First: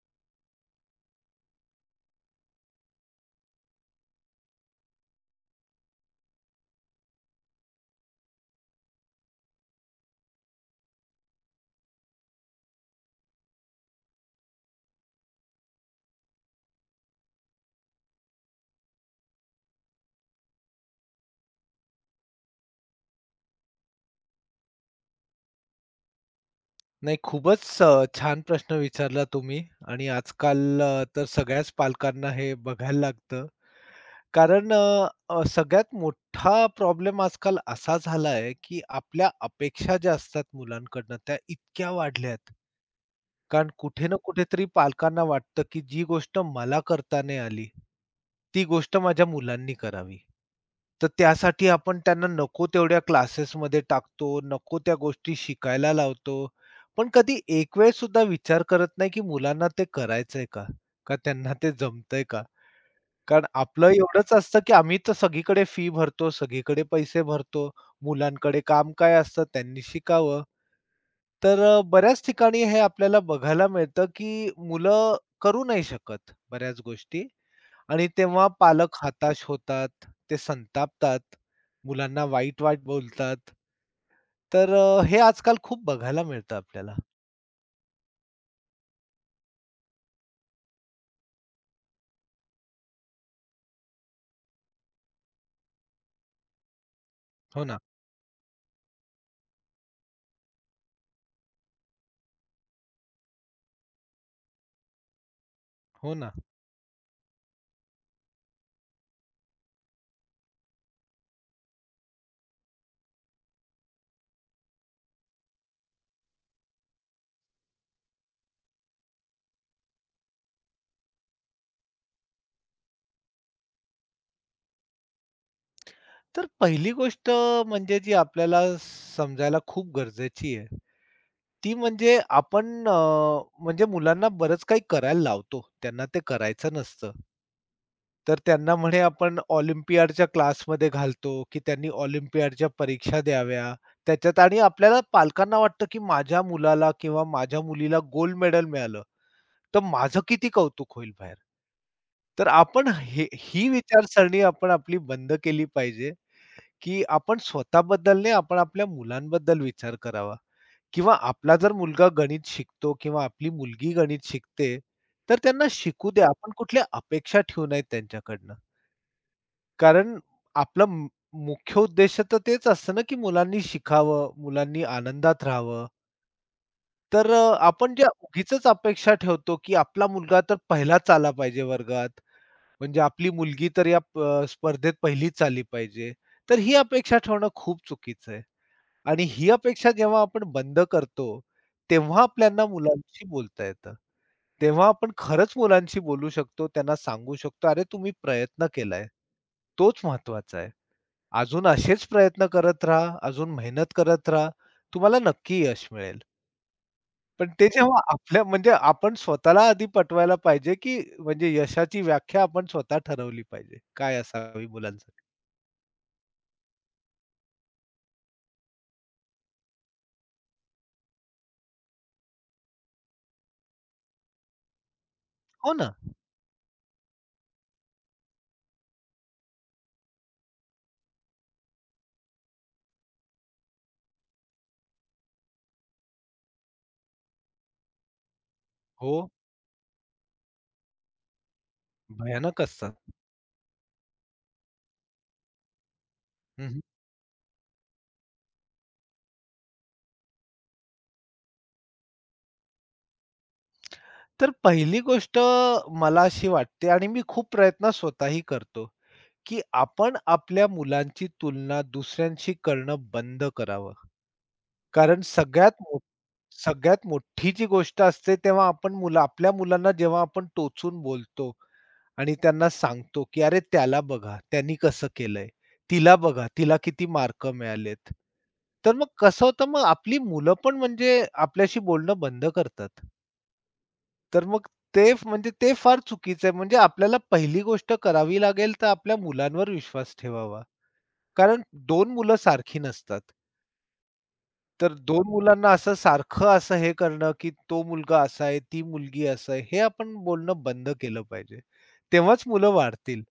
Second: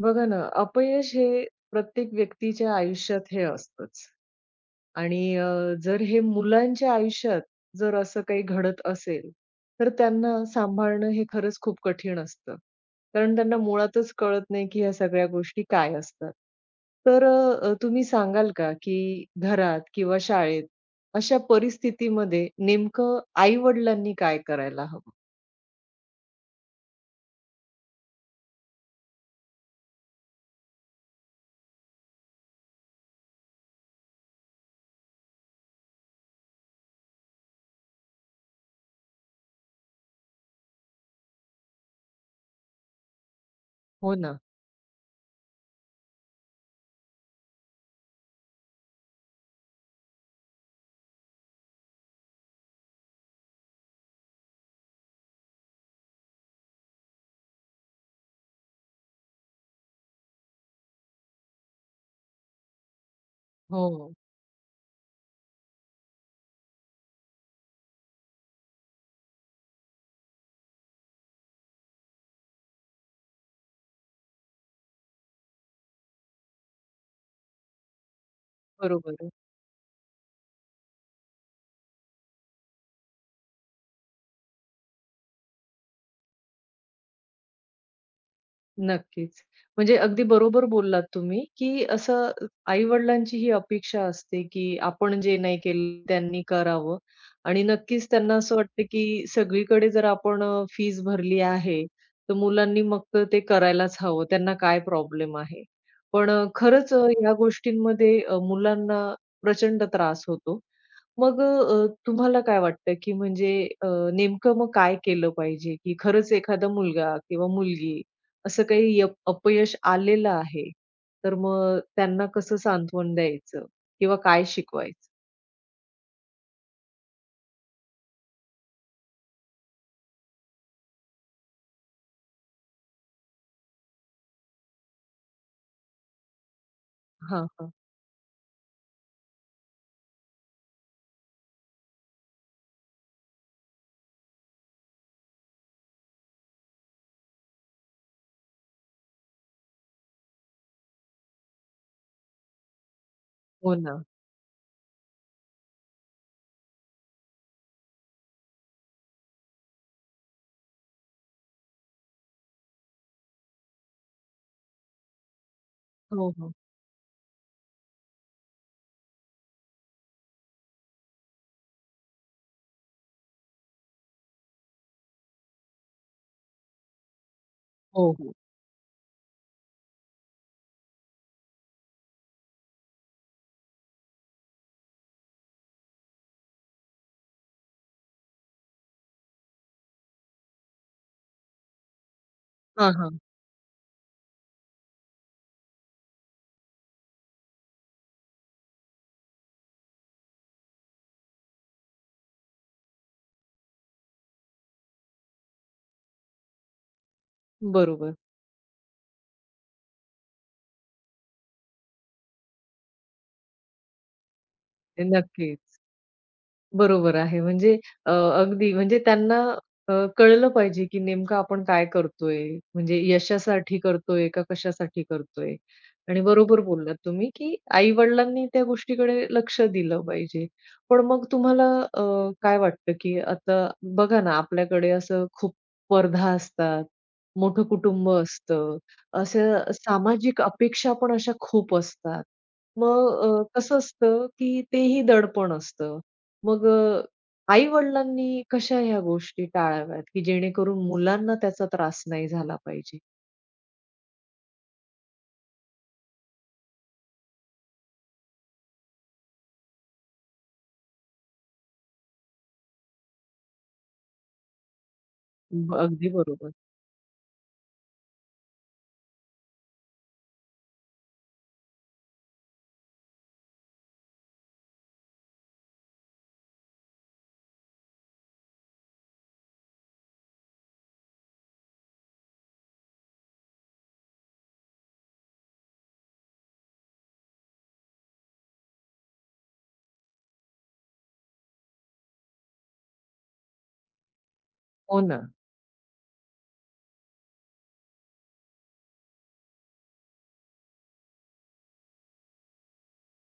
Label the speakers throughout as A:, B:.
A: बघा ना, अपयश हे प्रत्येक व्यक्तीच्या आयुष्यात हे असतंच आणि जर हे मुलांच्या आयुष्यात जर असं काही घडत असेल, तर त्यांना सांभाळणं हे खरंच खूप कठीण असतं. कारण त्यांना मुळातच कळत नाही, की ह्या सगळ्या गोष्टी काय असतात. तर तुम्ही सांगाल का, की घरात किंवा शाळेत अशा परिस्थितीमध्ये नेमकं आई-वडिलांनी काय करायला हवं?
B: नाही, खूपच छान प्रश्न विचारला तुम्ही आणि आजकाल तर सगळ्याच पालकांना हे बघायला लागतं. कारण अ, अ, सगळ्यात मोठा प्रॉब्लेम आजकाल असा झाला आहे, की आपल्या अपेक्षा ज्या असतात मुलांकडनं त्या इतक्या वाढल्या आहेत. कारण कुठे
A: हो
B: ना
A: ना.
B: कुठेतरी पालकांना वाटतं, की जी गोष्ट मला करता नाही आली, ती गोष्ट माझ्या मुलांनी करावी. तर त्यासाठी आपण त्यांना नको तेवढ्या क्लासेसमध्ये टाकतो, नको त्या गोष्टी शिकायला लावतो. पण कधी एक वेळ सुद्धा विचार करत नाही, की मुलांना ते करायचंय का? का त्यांना ते जमतंय का? कारण आपलं
A: हो.
B: एवढंच असतं, की आम्ही तर सगळीकडे फी भरतो, सगळीकडे पैसे भरतो. मुलांकडे काम काय असतं? त्यांनी शिकावं. तर बऱ्याच ठिकाणी हे आपल्याला बघायला मिळतं, की मुलं करू नाही शकत बऱ्याच गोष्टी आणि तेव्हा पालक
A: बरोबर.
B: हताश होतात, ते संतापतात, मुलांना वाईट-वाईट बोलतात. तर हे आजकाल खूप बघायला मिळतं आपल्याला.
A: नक्कीच. म्हणजे अगदी बरोबर बोललात तुम्ही, की असं आई-वडिलांची ही अपेक्षा असते, की आपण जे नाही केलं त्यांनी करावं आणि
B: हो ना,
A: नक्कीच त्यांना असं वाटतं, की सगळीकडे जर आपण फीज भरली आहे, तर मुलांनी मग तर ते करायलाच हवं. त्यांना काय प्रॉब्लेम आहे?
B: हो
A: पण
B: ना.
A: खरंच ह्या गोष्टींमध्ये मुलांना प्रचंड त्रास होतो. मग तुम्हाला काय वाटतं, की म्हणजे अ, नेमकं मग काय केलं पाहिजे, की खरंच एखादा मुलगा किंवा मुलगी असं काही अपयश आलेलं आहे, तर मग त्यांना कसं सांत्वन द्यायचं किंवा काय शिकवायचं?
B: तर पहिली गोष्ट म्हणजे जी आपल्याला समजायला खूप गरजेची आहे ती म्हणजे आपण म्हणजे मुलांना बरंच काही करायला लावतो. त्यांना ते करायचं नसतं.
A: हां, हां.
B: तर त्यांना म्हणे आपण ऑलिम्पियाडच्या क्लासमध्ये घालतो, की त्यांनी ऑलिम्पियाडच्या परीक्षा द्याव्या. त्याच्यात आणि आपल्याला पालकांना वाटतं, की माझ्या मुलाला किंवा माझ्या मुलीला गोल्ड मेडल मिळालं, तर माझं किती कौतुक होईल बाहेर. तर आपण हे ही
A: हो ना.
B: विचारसरणी आपण आपली बंद केली पाहिजे, की आपण स्वतःबद्दल नाही, आपण आपल्या मुलांबद्दल विचार करावा. किंवा आपला जर मुलगा गणित शिकतो किंवा आपली मुलगी गणित शिकते, तर त्यांना शिकू द्या.
A: हो,
B: आपण
A: हो.
B: कुठल्या अपेक्षा ठेवू नयेत त्यांच्याकडनं. कारण आपला मु मुख्य उद्देश तर तेच असतं ना, की मुलांनी शिकावं, मुलांनी आनंदात राहावं. तर आपण ज्या
A: हो, हो.
B: उगीचच अपेक्षा ठेवतो, की आपला मुलगा तर पहिलाच आला पाहिजे वर्गात, म्हणजे आपली मुलगी तर या स्पर्धेत पहिलीच आली पाहिजे. तर ही अपेक्षा ठेवणं खूप चुकीचं आहे. आणि ही अपेक्षा जेव्हा आपण बंद करतो, तेव्हा आपल्याला
A: हां, हां.
B: मुलांशी बोलता येतं. तेव्हा आपण खरंच मुलांशी बोलू शकतो, त्यांना सांगू शकतो, "अरे, तुम्ही प्रयत्न केलाय, तोच महत्वाचा आहे. अजून असेच प्रयत्न करत राहा, अजून मेहनत करत राहा, तुम्हाला नक्की यश मिळेल." पण ते जेव्हा
A: बरोबर.
B: आपल्या म्हणजे आपण स्वतःला आधी पटवायला पाहिजे, की म्हणजे यशाची व्याख्या आपण स्वतः ठरवली पाहिजे. काय असावी मुलांसाठी.
A: नक्कीच. बरोबर आहे. म्हणजे अ, अगदी म्हणजे त्यांना कळलं पाहिजे, की नेमकं आपण काय करतोय? म्हणजे यशासाठी करतोय का कशासाठी करतोय?
B: हो ना.
A: आणि बरोबर बोललात तुम्ही, की आई-वडिलांनी त्या गोष्टीकडे लक्ष दिलं पाहिजे. पण मग तुम्हाला अ, काय वाटतं, की आता बघा ना, आपल्याकडे असं खूप स्पर्धा असतात, मोठं कुटुंब असतं,
B: हो,
A: अशा सामाजिक अपेक्षा पण अशा खूप असतात.
B: भयानक असतं.
A: मग कसं असतं, की तेही दडपण असतं. मग
B: हं,
A: आई-वडिलांनी कशा ह्या गोष्टी टाळाव्यात, की जेणेकरून मुलांना त्याचा त्रास नाही झाला पाहिजे?
B: तर पहिली गोष्ट मला अशी वाटते आणि मी खूप प्रयत्न स्वतःही करतो, की आपण आपल्या मुलांची तुलना दुसऱ्यांशी करणं बंद करावं. कारण
A: हं. अगदी बरोबर.
B: सगळ्यात मोठी जी गोष्ट असते तेव्हा आपण मुलं आपल्या मुलांना जेव्हा आपण टोचून बोलतो आणि त्यांना सांगतो, की "अरे त्याला बघा, त्यांनी कसं केलंय. तिला बघा, तिला किती मार्क मिळालेत." तर मग कसं होतं मग आपली मुलं पण म्हणजे आपल्याशी बोलणं बंद करतात. तर मग म्हणजे ते फार चुकीचं आहे. म्हणजे आपल्याला पहिली गोष्ट करावी लागेल तर आपल्या मुलांवर विश्वास ठेवावा. कारण 2 मुलं सारखी नसतात. तर
A: हो ना,
B: दोन मुलांना असं सारखं असं हे करणं, की तो मुलगा असा आहे, ती मुलगी असं आहे, हे आपण बोलणं बंद केलं पाहिजे. तेव्हाच मुलं वाढतील.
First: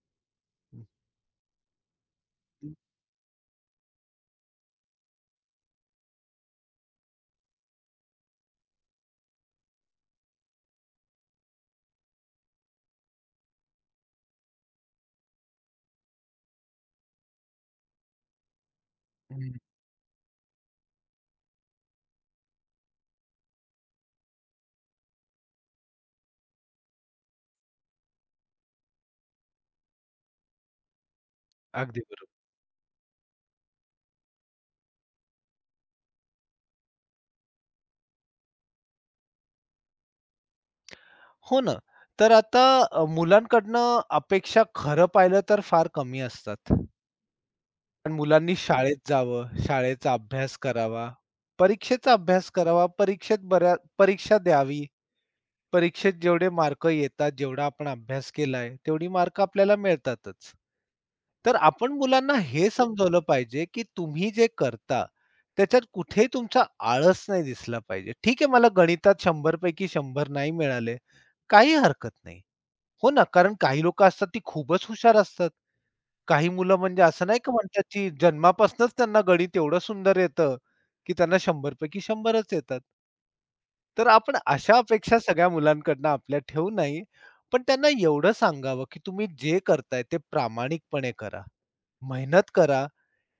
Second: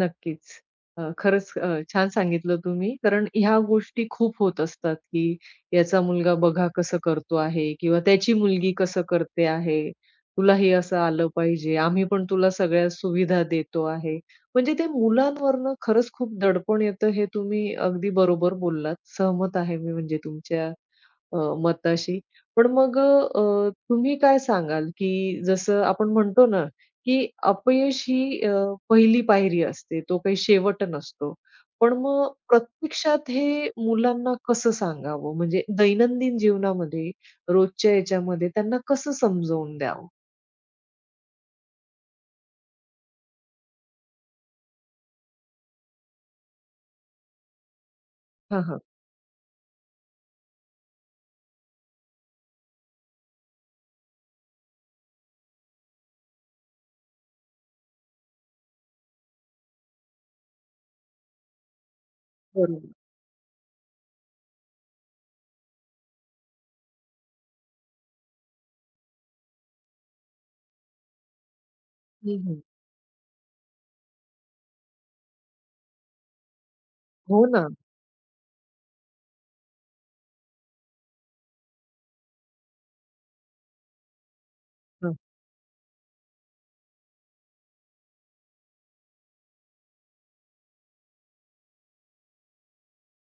A: नक्कीच. खरंच छान सांगितलं तुम्ही. कारण ह्या गोष्टी खूप होत असतात, की याचा मुलगा बघा कसं करतो आहे किंवा त्याची मुलगी कसं करते आहे. तुला हे असं आलं पाहिजे. आम्ही पण तुला सगळ्या सुविधा देतो आहे. म्हणजे ते मुलांवरनं खरंच खूप दडपण येतं हे तुम्ही अगदी बरोबर बोललात.
B: हं,
A: सहमत आहे मी म्हणजे तुमच्या अ, मताशी. पण मग तुम्ही काय सांगाल, की जसं आपण म्हणतो ना, की अपयश ही पहिली पायरी असते. तो काही शेवट नसतो. पण
B: अगदी
A: मग
B: बरोबर.
A: प्रत्यक्षात हे मुलांना कसं सांगावं? म्हणजे दैनंदिन जीवनामध्ये, रोजच्या याच्यामध्ये त्यांना कसं समजावून द्यावं?
B: हो ना. तर आता मुलांकडनं अपेक्षा खरं पाहिलं तर फार कमी असतात. पण मुलांनी
A: हां, हां.
B: शाळेत जावं, शाळेचा अभ्यास करावा, परीक्षेचा अभ्यास करावा, परीक्षेत बऱ्या परीक्षा द्यावी. परीक्षेत जेवढे मार्क येतात, जेवढा आपण अभ्यास केलाय, तेवढी मार्क आपल्याला मिळतातच. तर आपण मुलांना हे
A: बरोबर.
B: समजवलं पाहिजे, की तुम्ही जे करता, त्याच्यात कुठेही तुमचा आळस नाही दिसला पाहिजे. ठीक आहे, मला गणितात 100 पैकी 100 नाही मिळाले, काही हरकत
A: हं,
B: नाही.
A: हं.
B: हो ना, कारण काही लोकं असतात, ती खूपच हुशार असतात. काही मुलं म्हणजे असं नाही
A: हो
B: का
A: ना.
B: म्हणतात, की जन्मापासूनच त्यांना गणित एवढं सुंदर येतं, की त्यांना 100 पैकी 100रच येतात. तर आपण अशा
A: हं.
B: अपेक्षा सगळ्या मुलांकडनं आपल्या ठेवू नाही. पण त्यांना एवढं सांगावं, की तुम्ही जे करताय ते प्रामाणिकपणे करा. मेहनत करा.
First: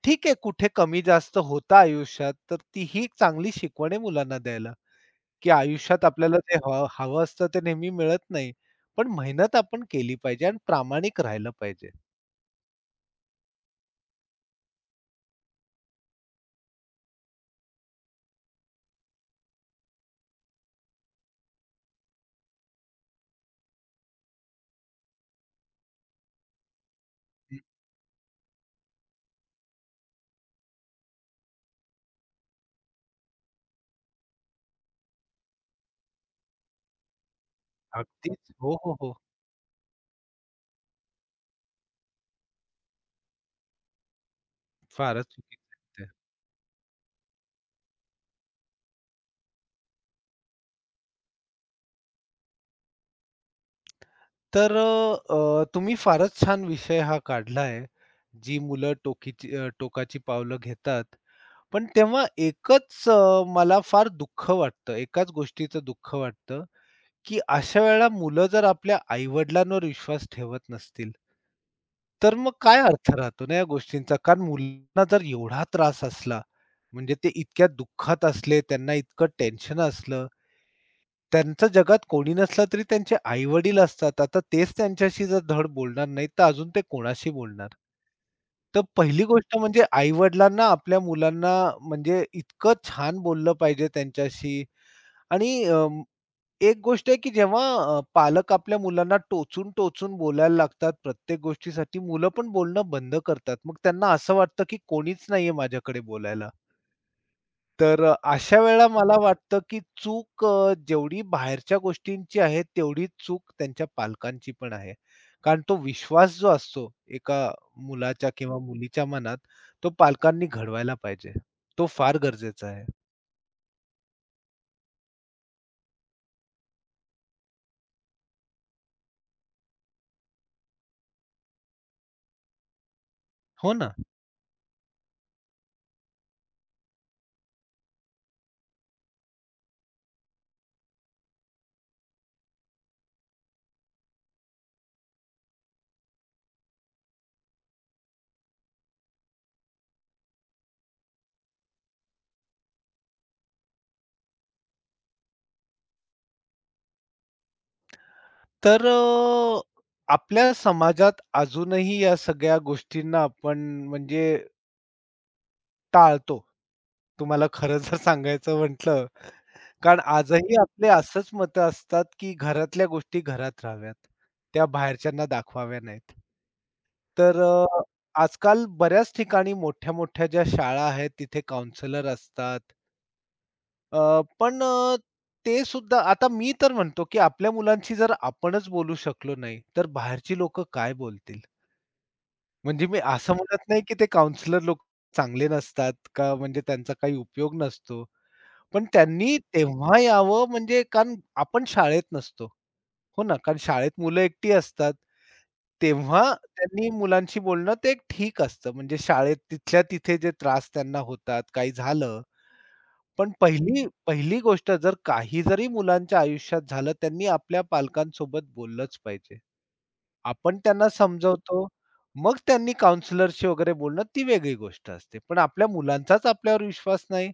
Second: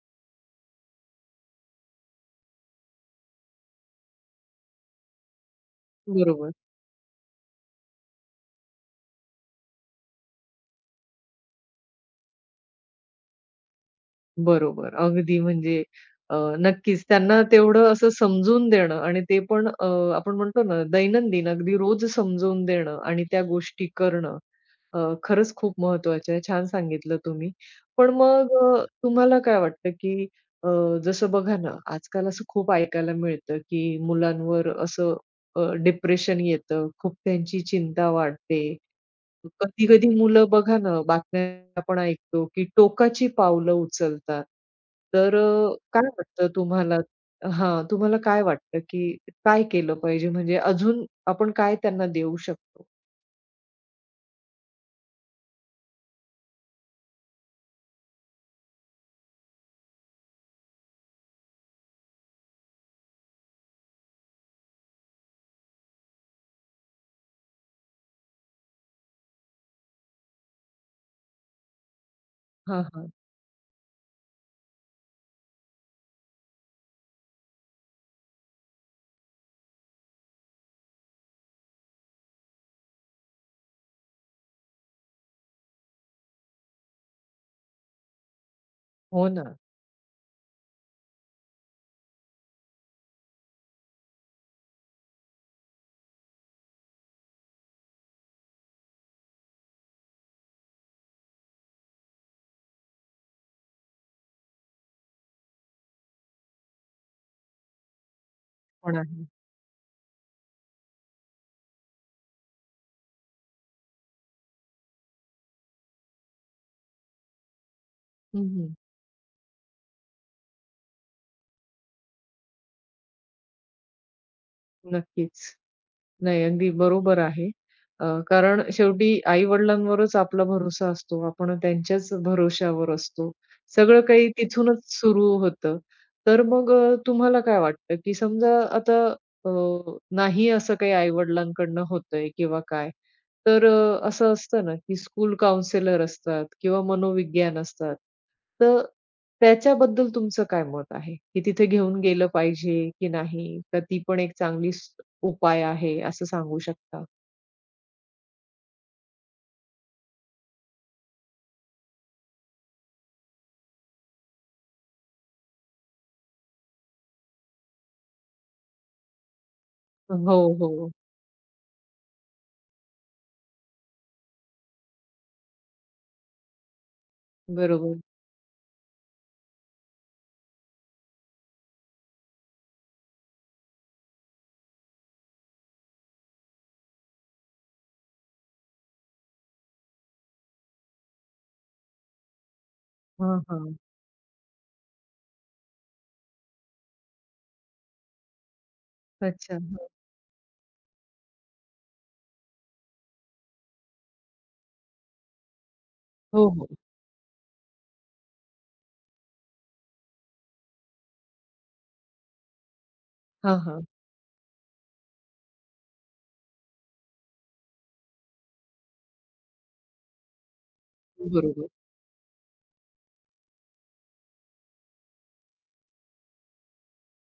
B: ठीक आहे, कुठे कमी-जास्त होतं आयुष्यात, तर तीही एक चांगली शिकवण आहे मुलांना द्यायला, की आयुष्यात आपल्याला
A: बरोबर.
B: जे हवं हवं असतं ते नेहमी मिळत नाही. पण मेहनत आपण केली पाहिजे आणि प्रामाणिक राहिलं पाहिजे.
A: बरोबर. अगदी म्हणजे नक्कीच त्यांना तेवढं असं समजून देणं आणि ते पण आपण म्हणतो ना, दैनंदिन अगदी रोज समजवून देणं आणि त्या गोष्टी करणं खरंच खूप महत्त्वाचं आहे. छान सांगितलं तुम्ही.
B: हं,
A: पण मग तुम्हाला काय वाटतं, की अ, जसं बघा ना, आजकाल असं खूप ऐकायला मिळतं, की मुलांवर असं डिप्रेशन येतं, खूप त्यांची चिंता
B: अगदीच.
A: वाढते.
B: हो, हो, हो.
A: कधी-कधी मुलं बघा ना, बातम्या आपण ऐकतो, की टोकाची पावलं उचलतात.
B: फारच
A: तर
B: चुकीचं
A: काय
B: आहे
A: वाटतं तुम्हाला? हां, तुम्हाला काय वाटतं, की काय केलं पाहिजे? म्हणजे अजून आपण काय त्यांना देऊ शकतो?
B: तर तुम्ही फारच छान विषय हा काढलाय. जी मुलं टोकाची पावलं घेतात. पण तेव्हा एकच मला फार दुःख वाटतं, एकाच गोष्टीचं दुःख वाटतं, की अशा वेळेला मुलं जर आपल्या आई-वडिलांवर विश्वास ठेवत नसतील, तर मग काय
A: हां,
B: अर्थ
A: हां.
B: राहतो ना या गोष्टींचा? कारण मुलांना जर एवढा त्रास असला, म्हणजे ते इतक्या दुःखात असले, त्यांना इतकं टेन्शन असलं त्यांचं जगात कोणी नसलं तरी त्यांचे आई-वडील असतात. आता तेच त्यांच्याशी जर धड बोलणार नाहीत, तर अजून ते कोणाशी बोलणार? तर पहिली
A: हो ना.
B: गोष्ट म्हणजे आई-वडिलांना आपल्या मुलांना म्हणजे इतकं छान बोललं पाहिजे त्यांच्याशी आणि एक गोष्ट आहे की जेव्हा पालक आपल्या मुलांना टोचून-टोचून बोलायला लागतात प्रत्येक गोष्टीसाठी, मुलं पण बोलणं बंद करतात. मग त्यांना असं वाटतं की कोणीच नाहीये माझ्याकडे बोलायला. तर अशा वेळेला
A: पण
B: मला
A: आहे.
B: वाटतं, की चूक जेवढी बाहेरच्या गोष्टींची आहे, तेवढी चूक त्यांच्या पालकांची पण आहे. कारण तो विश्वास जो असतो एका मुलाच्या
A: हं,
B: किंवा
A: हं.
B: मुलीच्या मनात, तो पालकांनी घडवायला पाहिजे. तो फार गरजेचा आहे.
A: नक्कीच. नाही, अगदी बरोबर आहे. कारण शेवटी आई-वडिलांवरच आपला भरोसा असतो. आपण त्यांच्याच भरोश्यावर असतो.
B: हो ना?
A: सगळं काही तिथूनच सुरू होतं. तर मग तुम्हाला काय वाटतं, की समजा आता अ, नाही असं काही आई-वडिलांकडनं होतंय किंवा काय, तर असं असतं ना, की स्कूल काउन्सिलर असतात किंवा मनोविज्ञान असतात. तर त्याच्याबद्दल तुमचं काय मत आहे? की तिथे घेऊन गेलं पाहिजे की नाही? तर ती पण एक चांगली उपाय आहे असं सांगू शकता?
B: तर आपल्या समाजात अजूनही या सगळ्या गोष्टींना आपण म्हणजे टाळतो. तुम्हाला खरं जर सांगायचं म्हटलं कारण
A: हो,
B: आजही आपले
A: हो.
B: असंच मत असतात, की घरातल्या गोष्टी घरात राहाव्यात, त्या बाहेरच्यांना दाखवाव्या नाहीत. तर
A: बरोबर.
B: आजकाल बऱ्याच ठिकाणी मोठ्या-मोठ्या ज्या शाळा आहेत, तिथे काउंसलर असतात. पण ते सुद्धा आता मी तर म्हणतो, की आपल्या मुलांशी जर आपणच बोलू शकलो नाही, तर बाहेरची लोकं काय बोलतील? म्हणजे मी असं
A: हां,
B: म्हणत
A: हां.
B: नाही, की ते काउंसलर लोक चांगले नसतात का म्हणजे त्यांचा काही उपयोग नसतो. पण त्यांनी
A: अच्छा. हा.
B: तेव्हा यावं म्हणजे कारण आपण शाळेत नसतो. हो ना, कारण शाळेत मुलं एकटी असतात. तेव्हा
A: हो, हो.
B: त्यांनी मुलांशी बोलणं ते एक ठीक असतं. म्हणजे शाळेत तिथल्या तिथे जे त्रास त्यांना होतात, काही झालं. पण
A: हां,
B: पहिली
A: हां.
B: पहिली गोष्ट जर काही जरी मुलांच्या आयुष्यात झालं, त्यांनी आपल्या पालकांसोबत बोललंच पाहिजे. आपण त्यांना समजवतो,
A: बरोबर.
B: मग त्यांनी काउन्सिलरशी वगैरे बोलणं ती वेगळी गोष्ट असते. पण आपल्या मुलांचाच आपल्यावर विश्वास नाही,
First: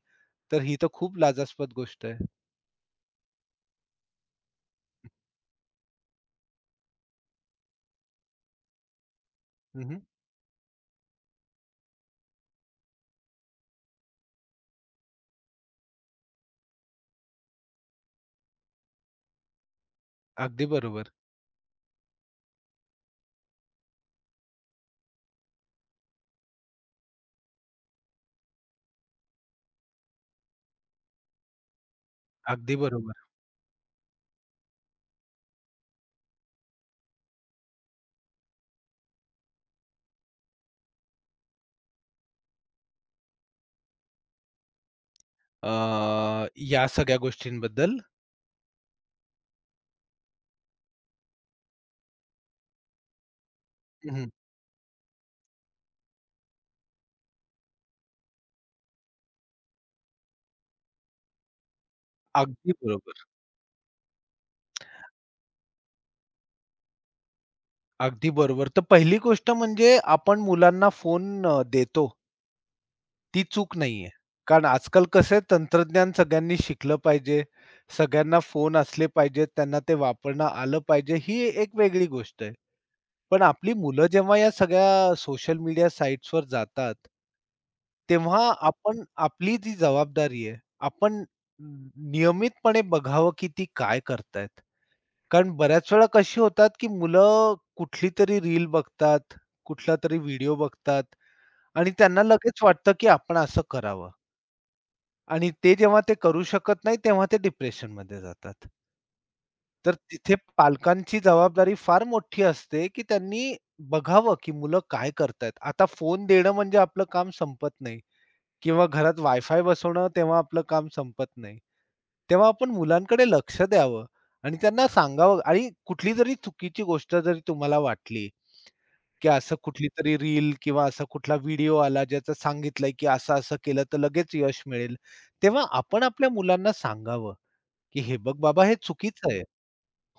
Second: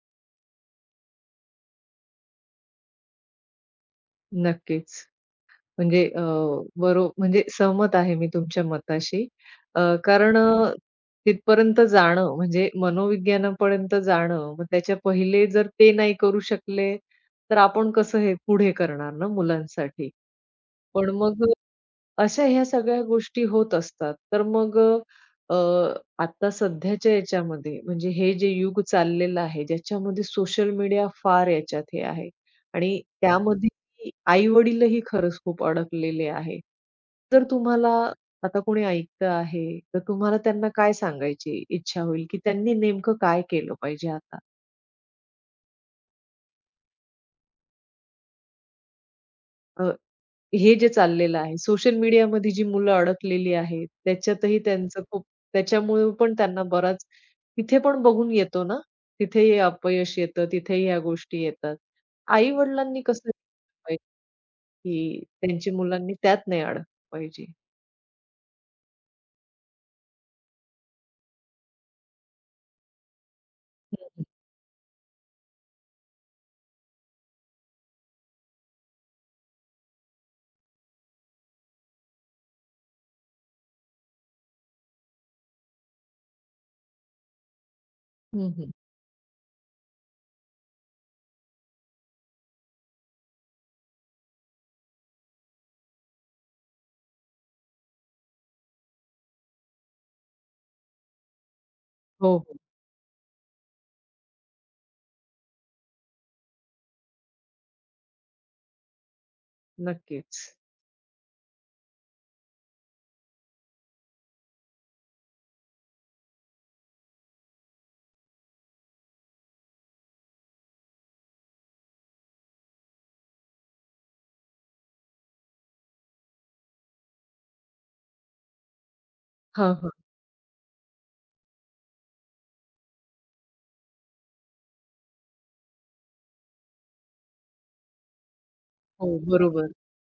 B: तर ही तर खूप लाजास्पद गोष्ट आहे.
A: नक्कीच. म्हणजे म्हणजे सहमत आहे मी तुमच्या मताशी.
B: हं, हं.
A: कारण तिथपर्यंत जाणं म्हणजे मनोविज्ञानापर्यंत जाणं, मग त्याच्या पहिले जर ते नाही करू शकले, तर आपण कसं हे पुढे करणार ना मुलांसाठी.
B: अगदी
A: पण
B: बरोबर,
A: मग अशा ह्या सगळ्या गोष्टी होत असतात. तर मग अ, अ, आता सध्याच्या याच्यामध्ये म्हणजे हे जे युग चाललेलं आहे, ज्याच्यामध्ये सोशल मीडिया फार याच्यात हे आहे
B: अगदी
A: आणि
B: बरोबर.
A: त्यामध्ये आई-वडीलही खरंच खूप अडकलेले आहे. जर तुम्हाला आता कोणी ऐकतं आहे, तर तुम्हाला त्यांना काय सांगायची इच्छा होईल, की त्यांनी नेमकं काय केलं पाहिजे आता?
B: या सगळ्या गोष्टींबद्दल
A: हे जे चाललेलं आहे, सोशल मीडियामध्ये जी मुलं अडकलेली आहेत,
B: हं, हं.
A: त्याच्यातही त्यांचं खूप त्याच्यामुळे पण त्यांना बराच तिथे पण बघून येतो ना, तिथेही अपयश येतं, तिथेही ह्या गोष्टी येतात.
B: अगदी
A: आई-वडिलांनी
B: बरोबर,
A: कसं पाहिजे, की त्यांची मुलांनी त्यात नाही अडकलं पाहिजे.
B: अगदी बरोबर. तर पहिली गोष्ट म्हणजे आपण मुलांना फोन देतो ती चूक
A: हं,
B: नाहीये.
A: हं.
B: कारण आजकाल कसं आहे तंत्रज्ञान सगळ्यांनी शिकलं पाहिजे, सगळ्यांना फोन असले पाहिजेत, त्यांना ते वापरणं आलं पाहिजे, ही एक वेगळी गोष्ट आहे. पण आपली मुलं जेव्हा या सगळ्या सोशल मीडिया साइट्सवर जातात तेव्हा
A: हं,
B: आपण आपली जी जबाबदारी आहे, आपण नियमितपणे बघावं की ती काय करतायत. कारण बऱ्याच वेळा कशी होतात, की मुलं कुठली तरी रील बघतात, कुठला तरी व्हिडिओ बघतात आणि त्यांना
A: हो, हो.
B: लगेच वाटतं, की आपण असं करावं आणि ते जेव्हा ते करू शकत नाही, तेव्हा ते डिप्रेशनमध्ये जातात. तर तिथे
A: नक्कीच.
B: पालकांची जबाबदारी फार मोठी असते, की त्यांनी बघावं, की मुलं काय करतायत. आता फोन देणं म्हणजे आपलं काम संपत नाही. किंवा घरात वायफाय बसवणं तेव्हा आपलं काम संपत नाही. तेव्हा आपण मुलांकडे लक्ष द्यावं आणि त्यांना सांगावं आणि कुठली जरी चुकीची गोष्ट जरी तुम्हाला वाटली, की असं
A: हां,
B: कुठली
A: हां.
B: तरी रील किंवा असा कुठला व्हिडिओ आला ज्याचं सांगितलंय, की असं-असं केलं तर लगेच यश मिळेल. तेव्हा आपण आपल्या मुलांना सांगावं, की "हे बघ बाबा हे
A: हो,
B: चुकीचं आहे."
A: बरोबर.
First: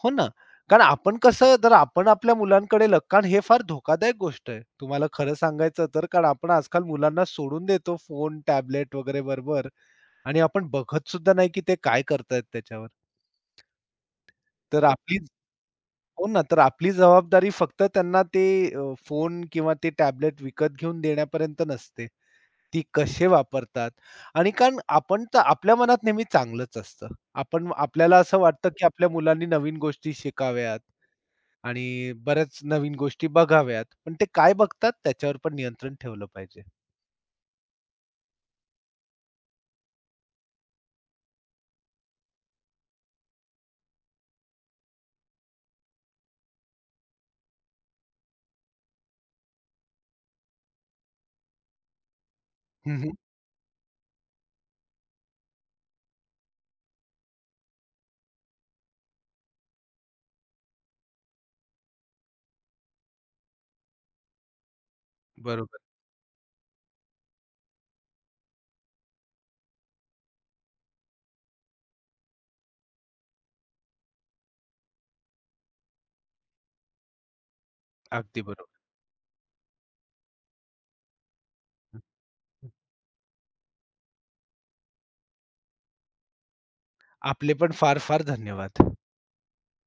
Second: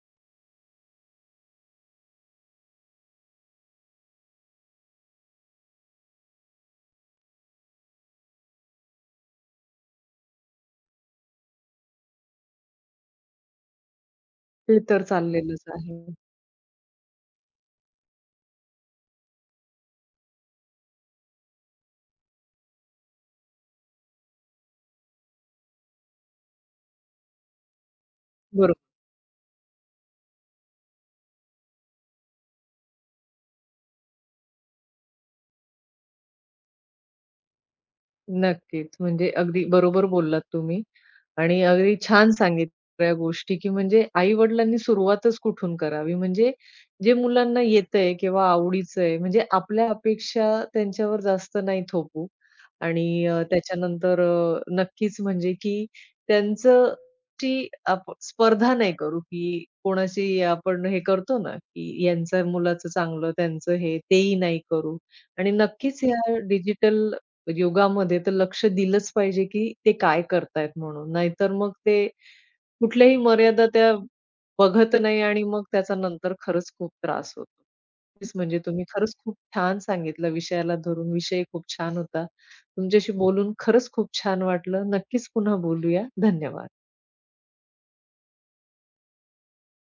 B: हो ना. कारण आपण कसं जर आपण आपल्या मुलांकडे लक्ष कारण हे फार धोकादायक गोष्ट आहे. तुम्हाला खरं सांगायचं तर कारण आपण आजकाल मुलांना सोडून देतो फोन, टॅबलेट वगैरे बरोबर. आणि आपण बघत सुद्धा नाही की ते काय करतायत त्याच्यावर.
A: ते
B: तर
A: तर
B: आपली
A: चाललेलंच आहे.
B: हो ना, तर आपली जबाबदारी फक्त त्यांना ते फोन किंवा ते टॅबलेट विकत घेऊन देण्यापर्यंत नसते. ती कसे वापरतात आणि कारण आपण तर आपल्या मनात नेहमी चांगलंच असतं. आपण आपल्याला असं वाटतं की
A: बरोबर.
B: आपल्या मुलांनी नवीन गोष्टी शिकाव्यात आणि बऱ्याच नवीन गोष्टी बघाव्यात. पण ते काय बघतात त्याच्यावर पण नियंत्रण ठेवलं पाहिजे.
A: नक्कीच. म्हणजे अगदी बरोबर बोललात तुम्ही. आणि अगदी छान सांगितल्या सगळ्या गोष्टी, की म्हणजे आई-वडिलांनी सुरुवातच कुठून करावी. म्हणजे जे मुलांना येतंय किंवा आवडीचं आहे, म्हणजे आपल्या अपेक्षा त्यांच्यावर जास्त नाही थोपू
B: हं,
A: आणि त्याच्यानंतर नक्कीच म्हणजे की त्यांचं ची आप स्पर्धा नाही करू, की कोणाशी आपण हे करतो ना, की यांचं मुलाचं चांगलं, त्यांचं हे, तेही नाही करू. आणि
B: बरोबर.
A: नक्कीच ह्या डिजिटल योगामध्ये तर लक्ष दिलंच पाहिजे, की ते काय करतायत म्हणून. नाहीतर मग ते कुठल्याही मर्यादा त्या बघत नाही आणि मग त्याचा नंतर खरंच खूप त्रास होतो. नक्कीच
B: अगदी
A: म्हणजे
B: बरोबर.
A: तुम्ही खरंच खूप छान सांगितलं विषयाला धरून. विषय खूप छान होता. तुमच्याशी बोलून खरंच खूप छान वाटलं. नक्कीच पुन्हा बोलूया. धन्यवाद.
B: आपले पण फार-फार धन्यवाद.